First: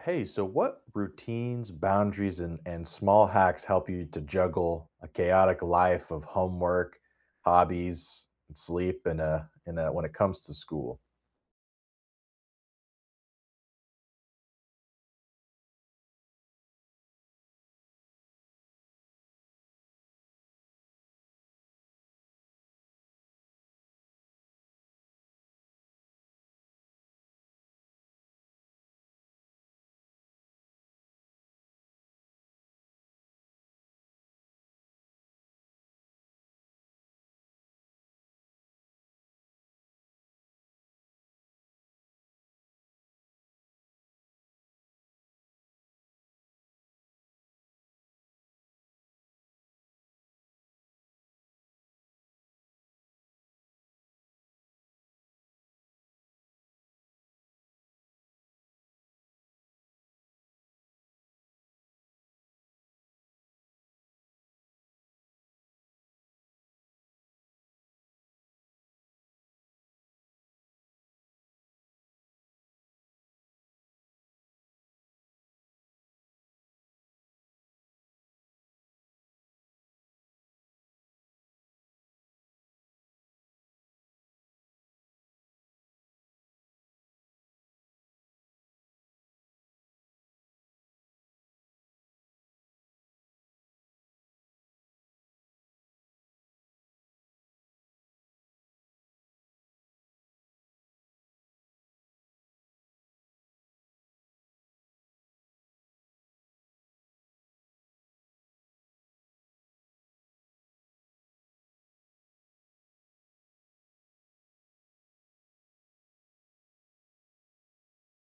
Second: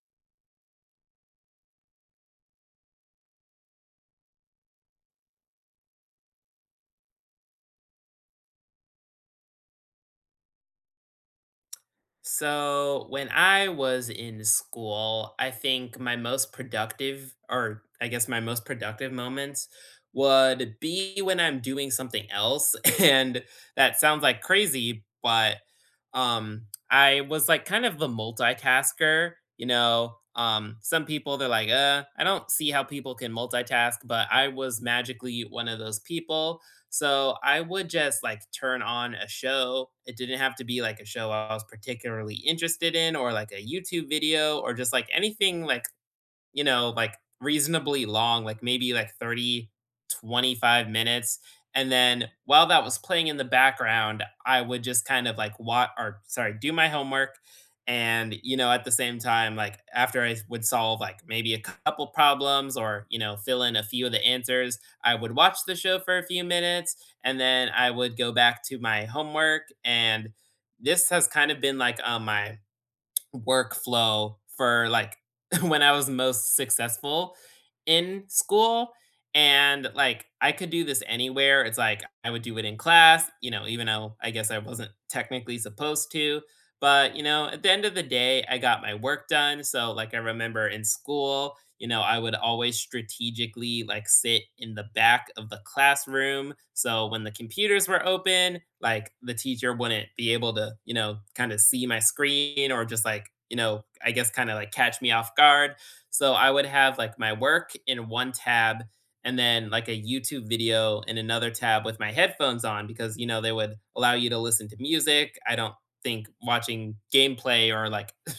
Hey, so what routines, boundaries, and small hacks help you to juggle a chaotic life of homework, hobbies, and sleep and when it comes to school? So when I was in school, I think my most productive, or I guess my most productive moments would be when I'm doing something else. And that sounds like crazy, but um I was like kind of the multitasker, you know. Some people they're like, I don't see how people can multitask, but I was magically one of those people so I would just like turn on a show. It didn't have to be like a show I was particularly interested in or like a YouTube video or just like anything like like reasonably long, like maybe like 30, 25 minutes. And then while that was playing in the background, I would just kind of do my homework. And, you know, at the same time, like after I would solve like maybe a couple problems or, you know, fill in a few of the answers, I would watch the show for a few minutes and then I would go back to my homework. And this has kind of been like my workflow for like when I was most successful in school. And like I could do this anywhere. It's like I would do it in class, you know, even though I guess I wasn't technically supposed to. But, you know, at the end of the day, I got my work done. So, like, I remember in school, you know, I would always strategically like sit in the back of the classroom. So when the computers were open, like the teacher wouldn't be able to, you know, kind of see my screen or just like, you know, I guess kind of like catch me off guard. So I would have like my work in one tab and then like a YouTube video in another tab with my headphones on because, you know, they would allow you to listen to music. I don't think watching gameplay or like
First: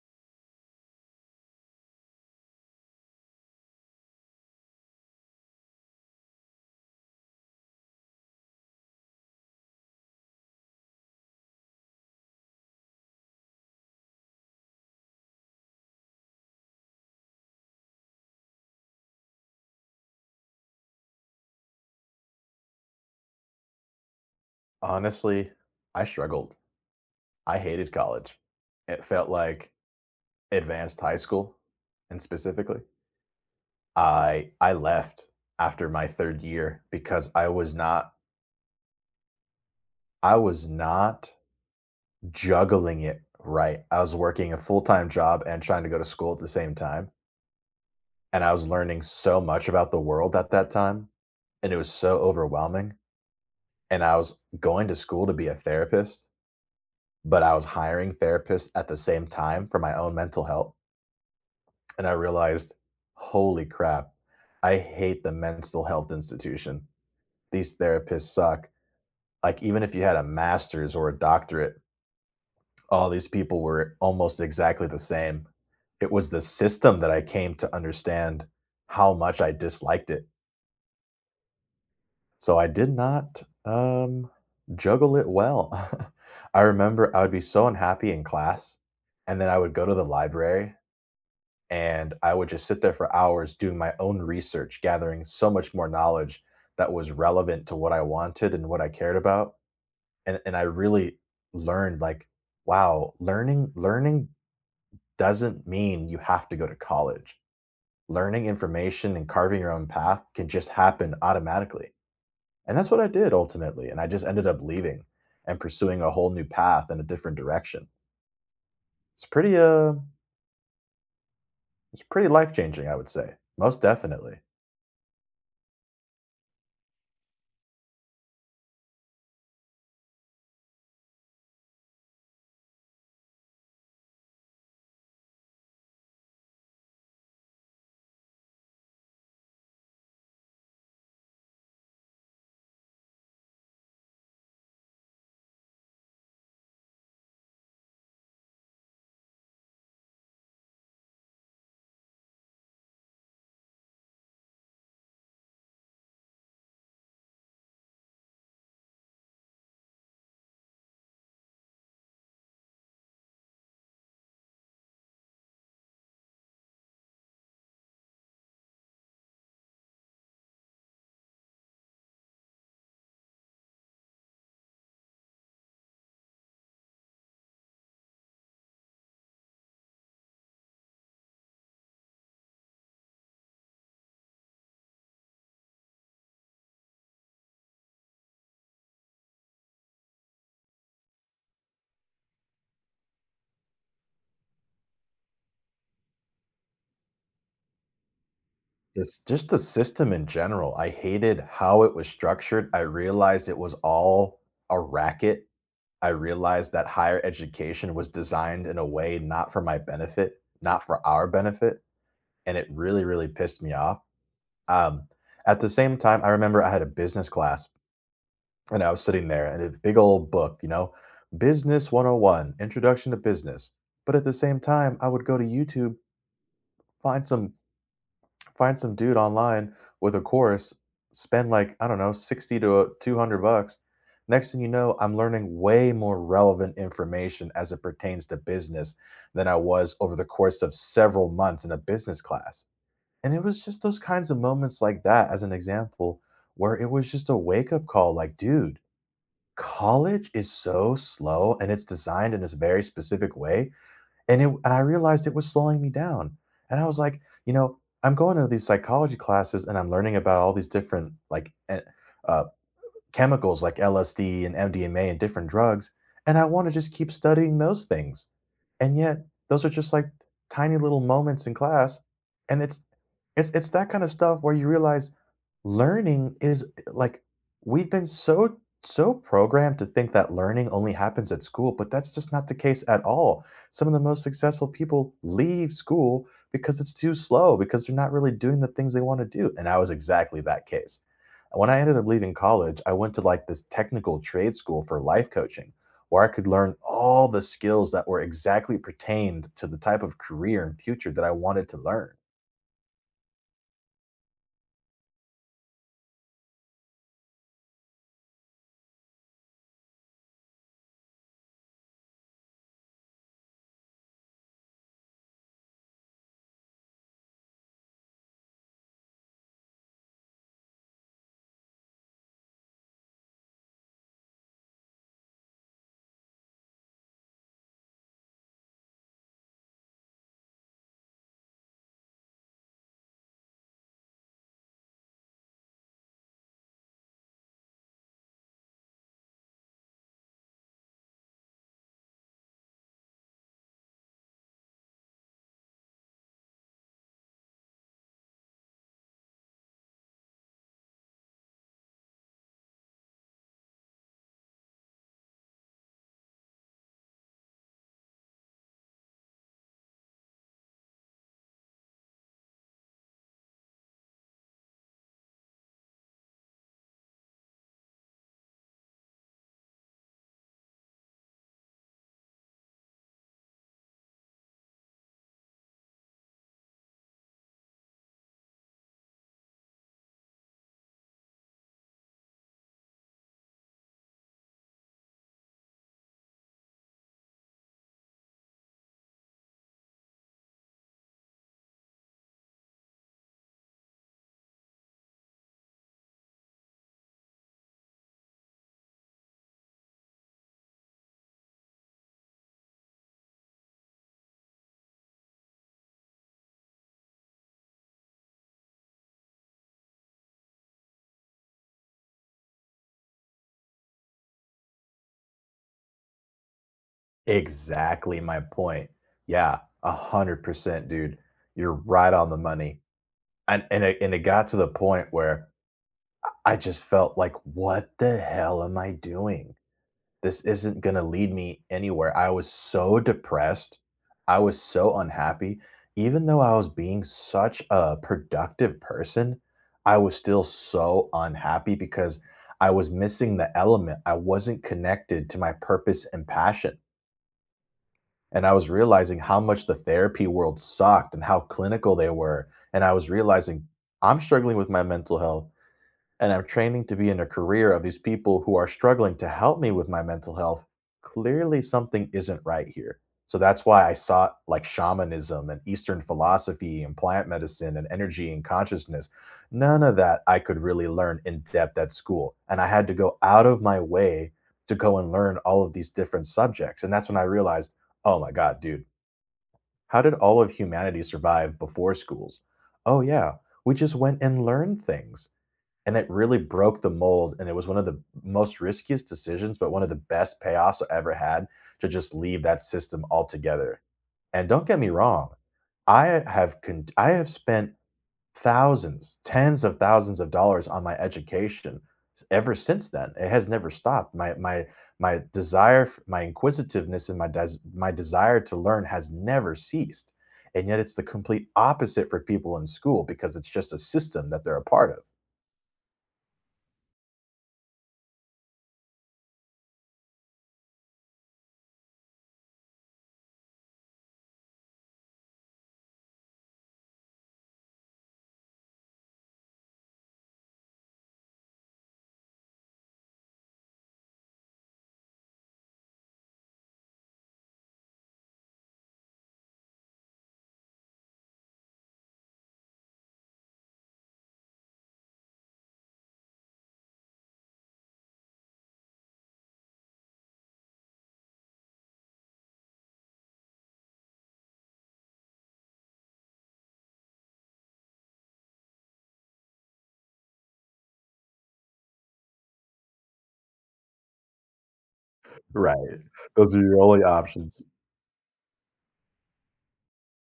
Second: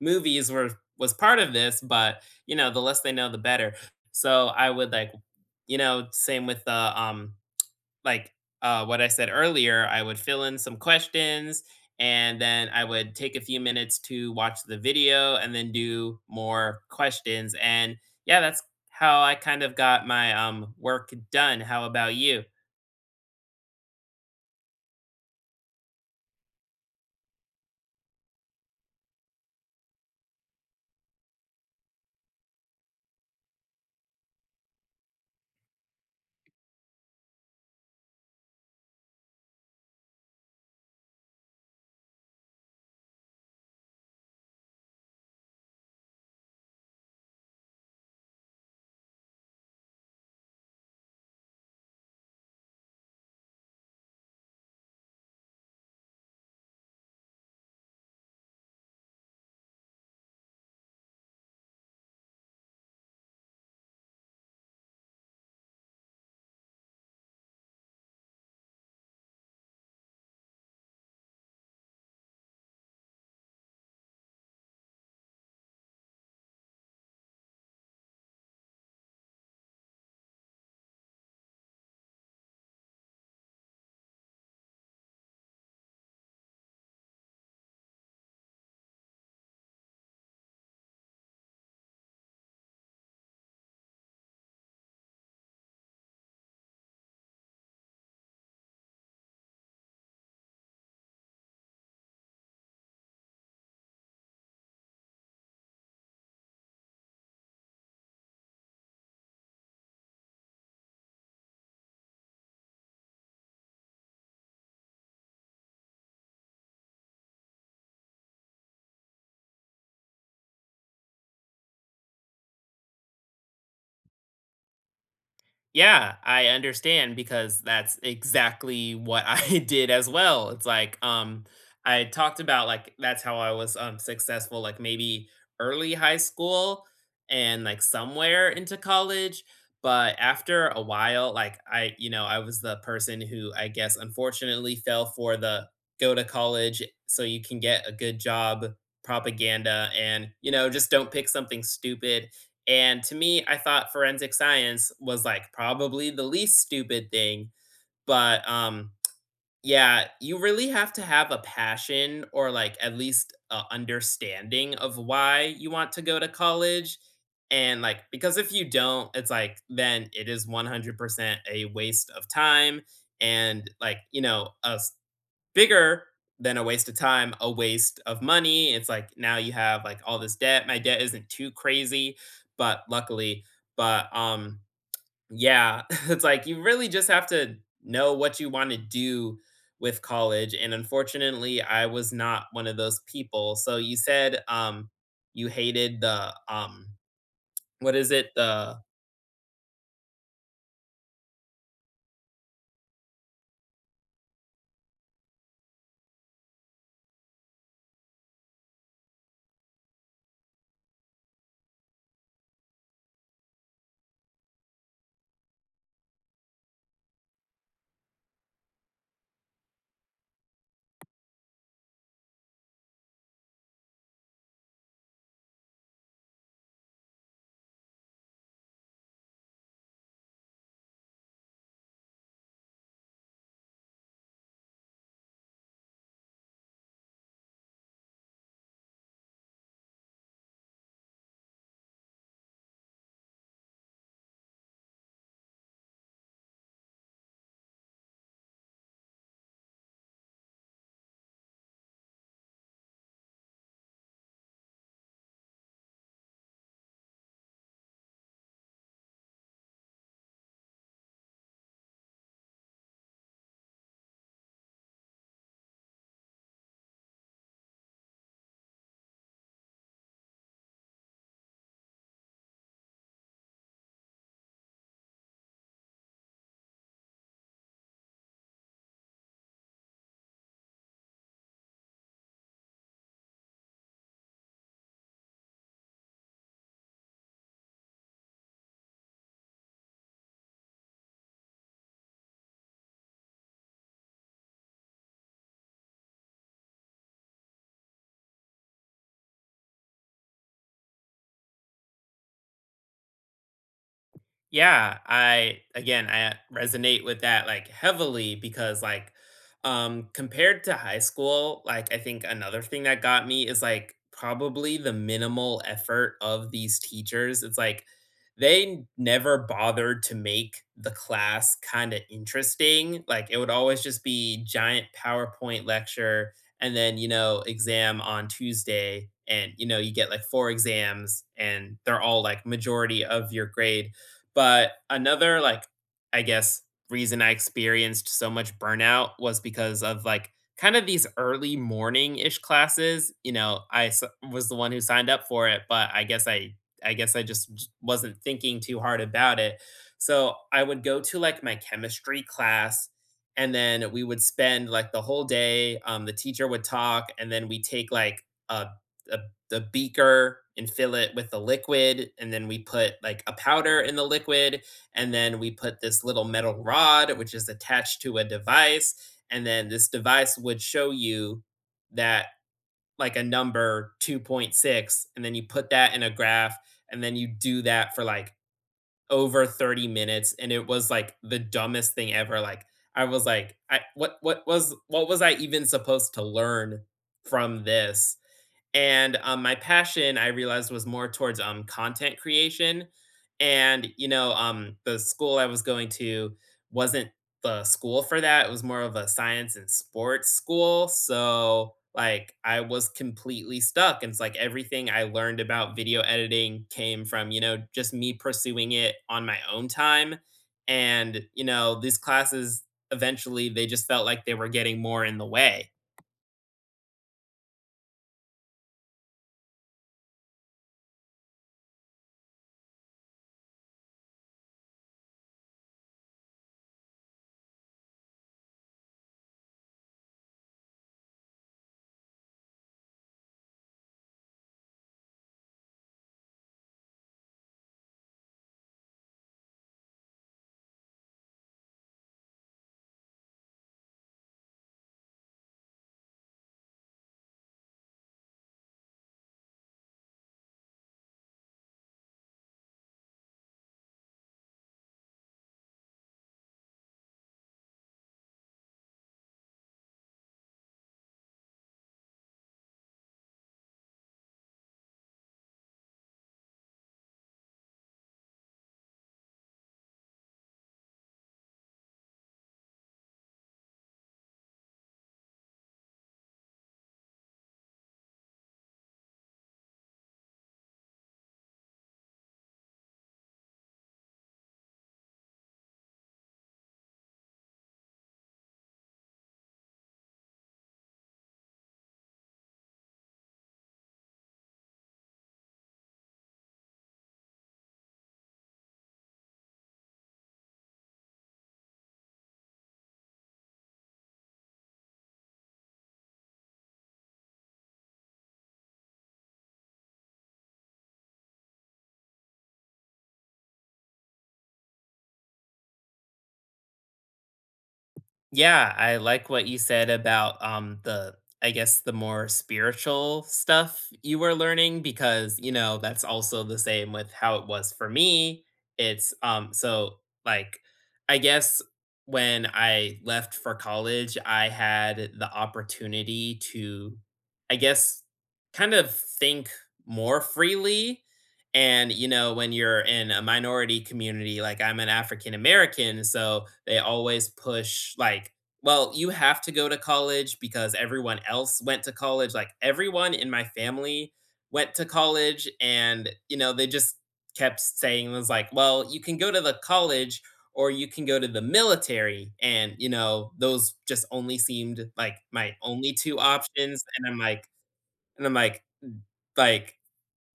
movies were was part of this but you know, the less they know, the better. So I would like, same with the like what I said earlier. I would fill in some questions, and then I would take a few minutes to watch the video, and then do more questions. And yeah, that's how I kind of got my work done. How about you? Honestly, I struggled. I hated college. It felt like advanced high school, and specifically, I left after my third year because I was not juggling it right. I was working a full-time job and trying to go to school at the same time, and I was learning so much about the world at that time, and it was so overwhelming, and I was going to school to be a therapist, but I was hiring therapists at the same time for my own mental health, and I realized, "Holy crap, I hate the mental health institution. These therapists suck." Like, even if you had a master's or a doctorate, all these people were almost exactly the same. It was the system that I came to understand how much I disliked it. So I did not juggle it well. I remember I would be so unhappy in class, and then I would go to the library and I would just sit there for hours doing my own research, gathering so much more knowledge that was relevant to what I wanted and what I cared about. And I really learned like, wow, learning doesn't mean you have to go to college. Learning information and carving your own path can just happen automatically, and that's what I did ultimately, and I just ended up leaving and pursuing a whole new path in a different direction. It's pretty it's pretty life-changing, I would say. Most definitely. Yeah, I understand because that's exactly what I did as well. It's like, I talked about like that's how I was successful, like maybe early high school and like somewhere into college. But after a while, you know, I was the person who I guess unfortunately fell for the go to college so you can get a good job propaganda and, you know, just don't pick something stupid and to me, I thought forensic science was like probably the least stupid thing. But yeah, you really have to have a passion or like at least a understanding of why you want to go to college. And like, because if you don't, it's like, then it is 100% a waste of time. And like, you know, a bigger than a waste of time, a waste of money. It's like now you have like all this debt. My debt isn't too crazy, but luckily, but yeah, it's like you really just have to know what you want to do with college and unfortunately, I was not one of those people. So you said you hated the what is it? The This just the system in general. I hated how it was structured. I realized it was all a racket. I realized that higher education was designed in a way not for my benefit, not for our benefit, and it really, really pissed me off. Um, at the same time, I remember I had a business class. And I was sitting there and a big old book, you know, Business 101, Introduction to Business. But at the same time, I would go to YouTube, find some find some dude online with a course, spend like, I don't know, 60 to 200 bucks. Next thing you know, I'm learning way more relevant information as it pertains to business than I was over the course of several months in a business class. And it was just those kinds of moments like that as an example where it was just a wake up call like, dude, college is so slow, and it's designed in this very specific way, and I realized it was slowing me down, and I was like, you know, I'm going to these psychology classes, and I'm learning about all these different, like, uh chemicals like LSD and MDMA and different drugs, and I want to just keep studying those things. And yet, those are just like tiny little moments in class, and it's that kind of stuff where you realize learning is like we've been so programmed to think that learning only happens at school, but that's just not the case at all. Some of the most successful people leave school because it's too slow, because they're not really doing the things they want to do, and I was exactly that case. When I ended up leaving college, I went to, like, this technical trade school for life coaching, where I could learn all the skills that were exactly pertained to the type of career and future that I wanted to learn. yeah, I again, I resonate with that like heavily because like compared to high school, like I think another thing that got me is like probably the minimal effort of these teachers. It's like they never bothered to make the class kind of interesting. Like it would always just be giant PowerPoint lecture and then, you know, exam on Tuesday and you know, you get like four exams and they're all like majority of your grade but another, like, I guess, reason I experienced so much burnout was because of like kind of these early morning ish classes. You know, was the one who signed up for it, but I guess I just wasn't thinking too hard about it. So I would go to like my chemistry class and then we would spend like the whole day. The teacher would talk and then we take like a a the beaker and fill it with the liquid and then we put like a powder in the liquid and then we put this little metal rod which is attached to a device and then this device would show you that like a number 2.6 and then you put that in a graph and then you do that for like over 30 minutes and it was like the dumbest thing ever like I was like I what was I even supposed to learn from this and, my passion, I realized, was more towards, content creation, and, you know, the school I was going to wasn't the school for that. It was more of a science and sports school, so, like, I was completely stuck, and it's like everything I learned about video editing came from, you know, just me pursuing it on my own time, and, you know, these classes, eventually, they just felt like they were getting more in the way. Exactly my point. Yeah, 100%, dude. You're right on the money. And it got to the point where I just felt like, "What the hell am I doing? This isn't gonna lead me anywhere." I was so depressed. I was so unhappy. Even though I was being such a productive person, I was still so unhappy because I was missing the element. I wasn't connected to my purpose and passion. And I was realizing how much the therapy world sucked and how clinical they were. And I was realizing I'm struggling with my mental health and I'm training to be in a career of these people who are struggling to help me with my mental health. Clearly something isn't right here. So that's why I sought like shamanism and Eastern philosophy and plant medicine and energy and consciousness. None of that I could really learn in depth at school. And I had to go out of my way to go and learn all of these different subjects. And that's when I realized, oh my God, dude, how did all of humanity survive before schools? Oh, yeah, we just went and learned things, and it really broke the mold, and it was one of the most riskiest decisions, but one of the best payoffs I ever had, to just leave that system altogether. And don't get me wrong, I have spent thousands, tens of thousands of dollars on my education ever since then. It has never stopped. My desire, my inquisitiveness, and my desire to learn has never ceased. And yet, it's the complete opposite for people in school because it's just a system that they're a part of. Yeah, I like what you said about the I guess the more spiritual stuff you were learning because, you know, that's also the same with how it was for me. It's like I guess when I left for college, I had the opportunity to I guess kind of think more freely and, you know, when you're in a minority community, like I'm an African American, so they always push, like, well, you have to go to college because everyone else went to college. Like, everyone in my family went to college. And, you know, they just kept saying, was like, well, you can go to the college or you can go to the military. And, you know, those just only seemed like my only Right. two Those are your options. only options. And I'm like,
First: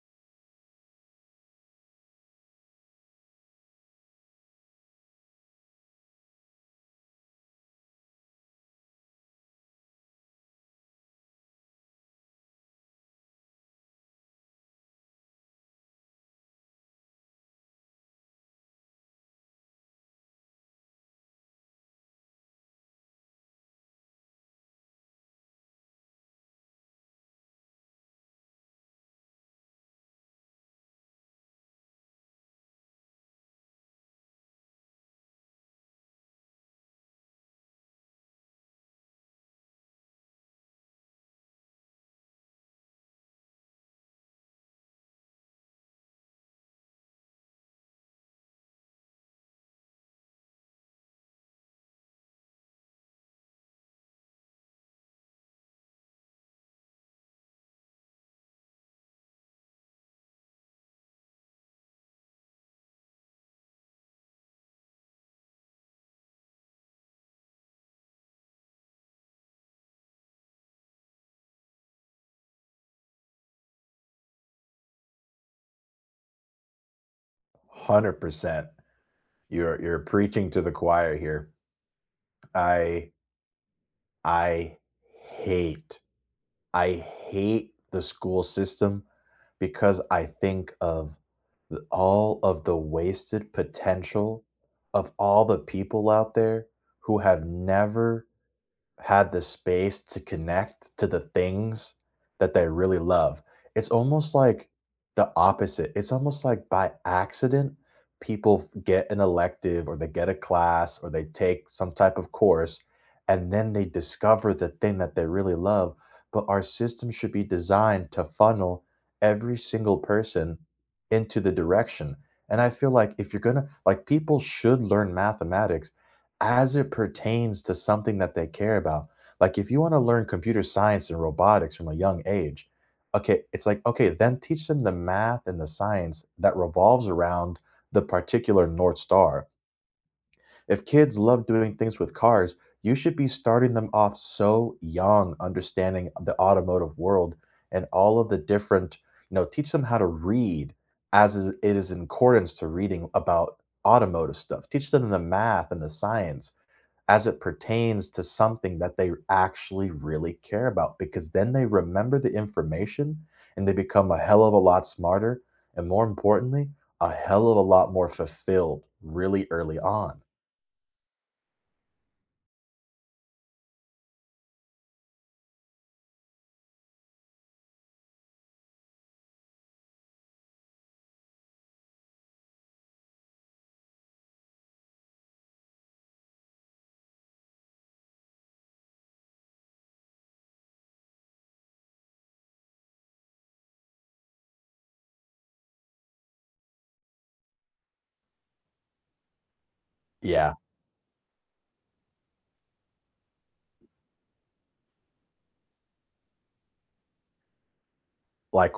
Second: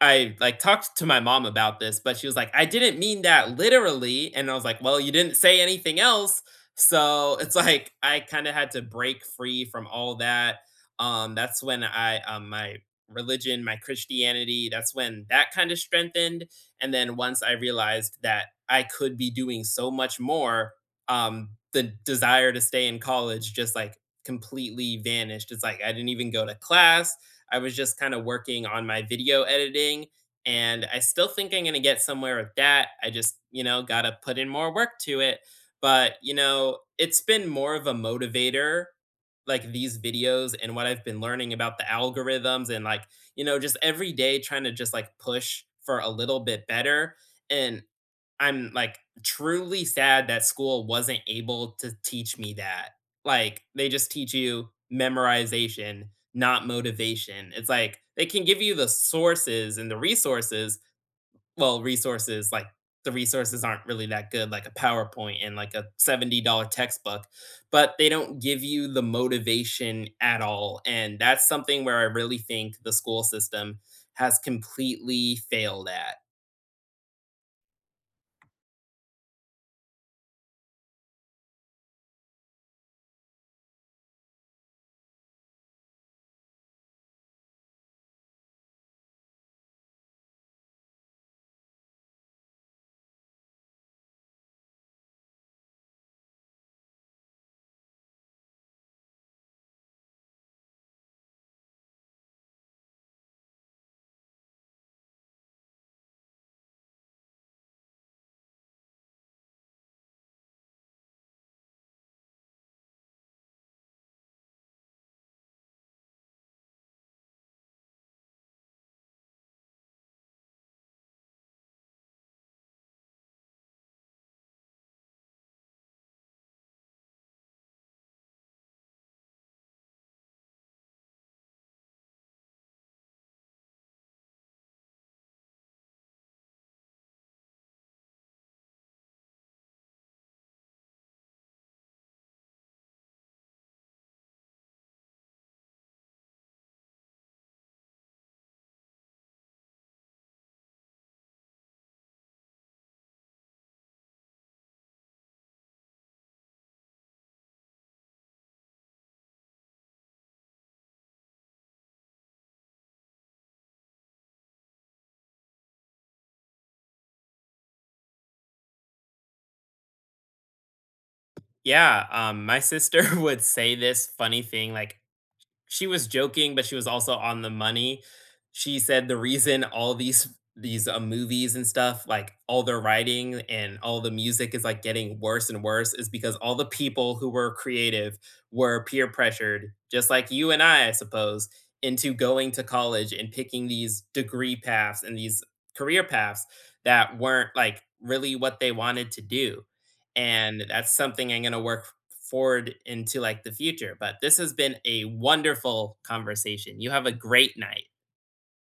I, like, talked to my mom about this, but she was like, "I didn't mean that literally," and I was like, "Well, you didn't say anything else." So, it's like I kinda had to break free from all that. That's when my religion, my Christianity, that's when that kinda strengthened, and then once I realized that I could be doing so much more, the desire to stay in college just, like, completely vanished. It's like I didn't even go to class, I was just kind of working on my video editing and I still think I'm going to get somewhere with that. I just, you know, got to put in more work to it. But, you know, it's been more of a motivator like these videos and what I've been learning about the algorithms and like, you know, just every day trying to just like push for a little bit better. And I'm, like, truly sad that school wasn't able to teach me that. Like, they just teach you memorization, not motivation. It's like, they can give you the sources and the resources. Well, resources, like, the resources aren't really that good, like a PowerPoint and, like, a $70 textbook, but they don't give you the motivation at all, and that's something where I really think the school system has completely failed at. 100%. You're preaching to the choir here. I I hate, I hate the school system because I think of the all of the wasted potential of all the people out there who have never had the space to connect to the things that they really love. It's almost like the opposite. It's almost like by accident, people get an elective or they get a class or they take some type of course and then they discover the thing that they really love. But our system should be designed to funnel every single person into the direction. And I feel like if you're going to, like, people should learn mathematics as it pertains to something that they care about. Like if you want to learn computer science and robotics from a young age, okay, it's like, okay, then teach them the math and the science that revolves around the particular North Star. If kids love doing things with cars, you should be starting them off so young, understanding the automotive world and all of the different, you know, teach them how to read as it is in accordance to reading about automotive stuff. Teach them the math and the science as it pertains to something that they actually really care about, because then they remember the information and they become a hell of a lot smarter, and more importantly, a hell of a lot more fulfilled really early on. Yeah, my sister would say this funny thing, like, she was joking, but she was also on the money. She said the reason all these movies and stuff, like, all the writing and all the music is, like, getting worse and worse is because all the people who were creative were peer pressured, just like you and I suppose, into going to college and picking these degree paths and these career paths that weren't, like, really what they wanted to do, Yeah, and that's something I'm gonna work forward into like the future. But this has been a wonderful conversation. You have a great night. like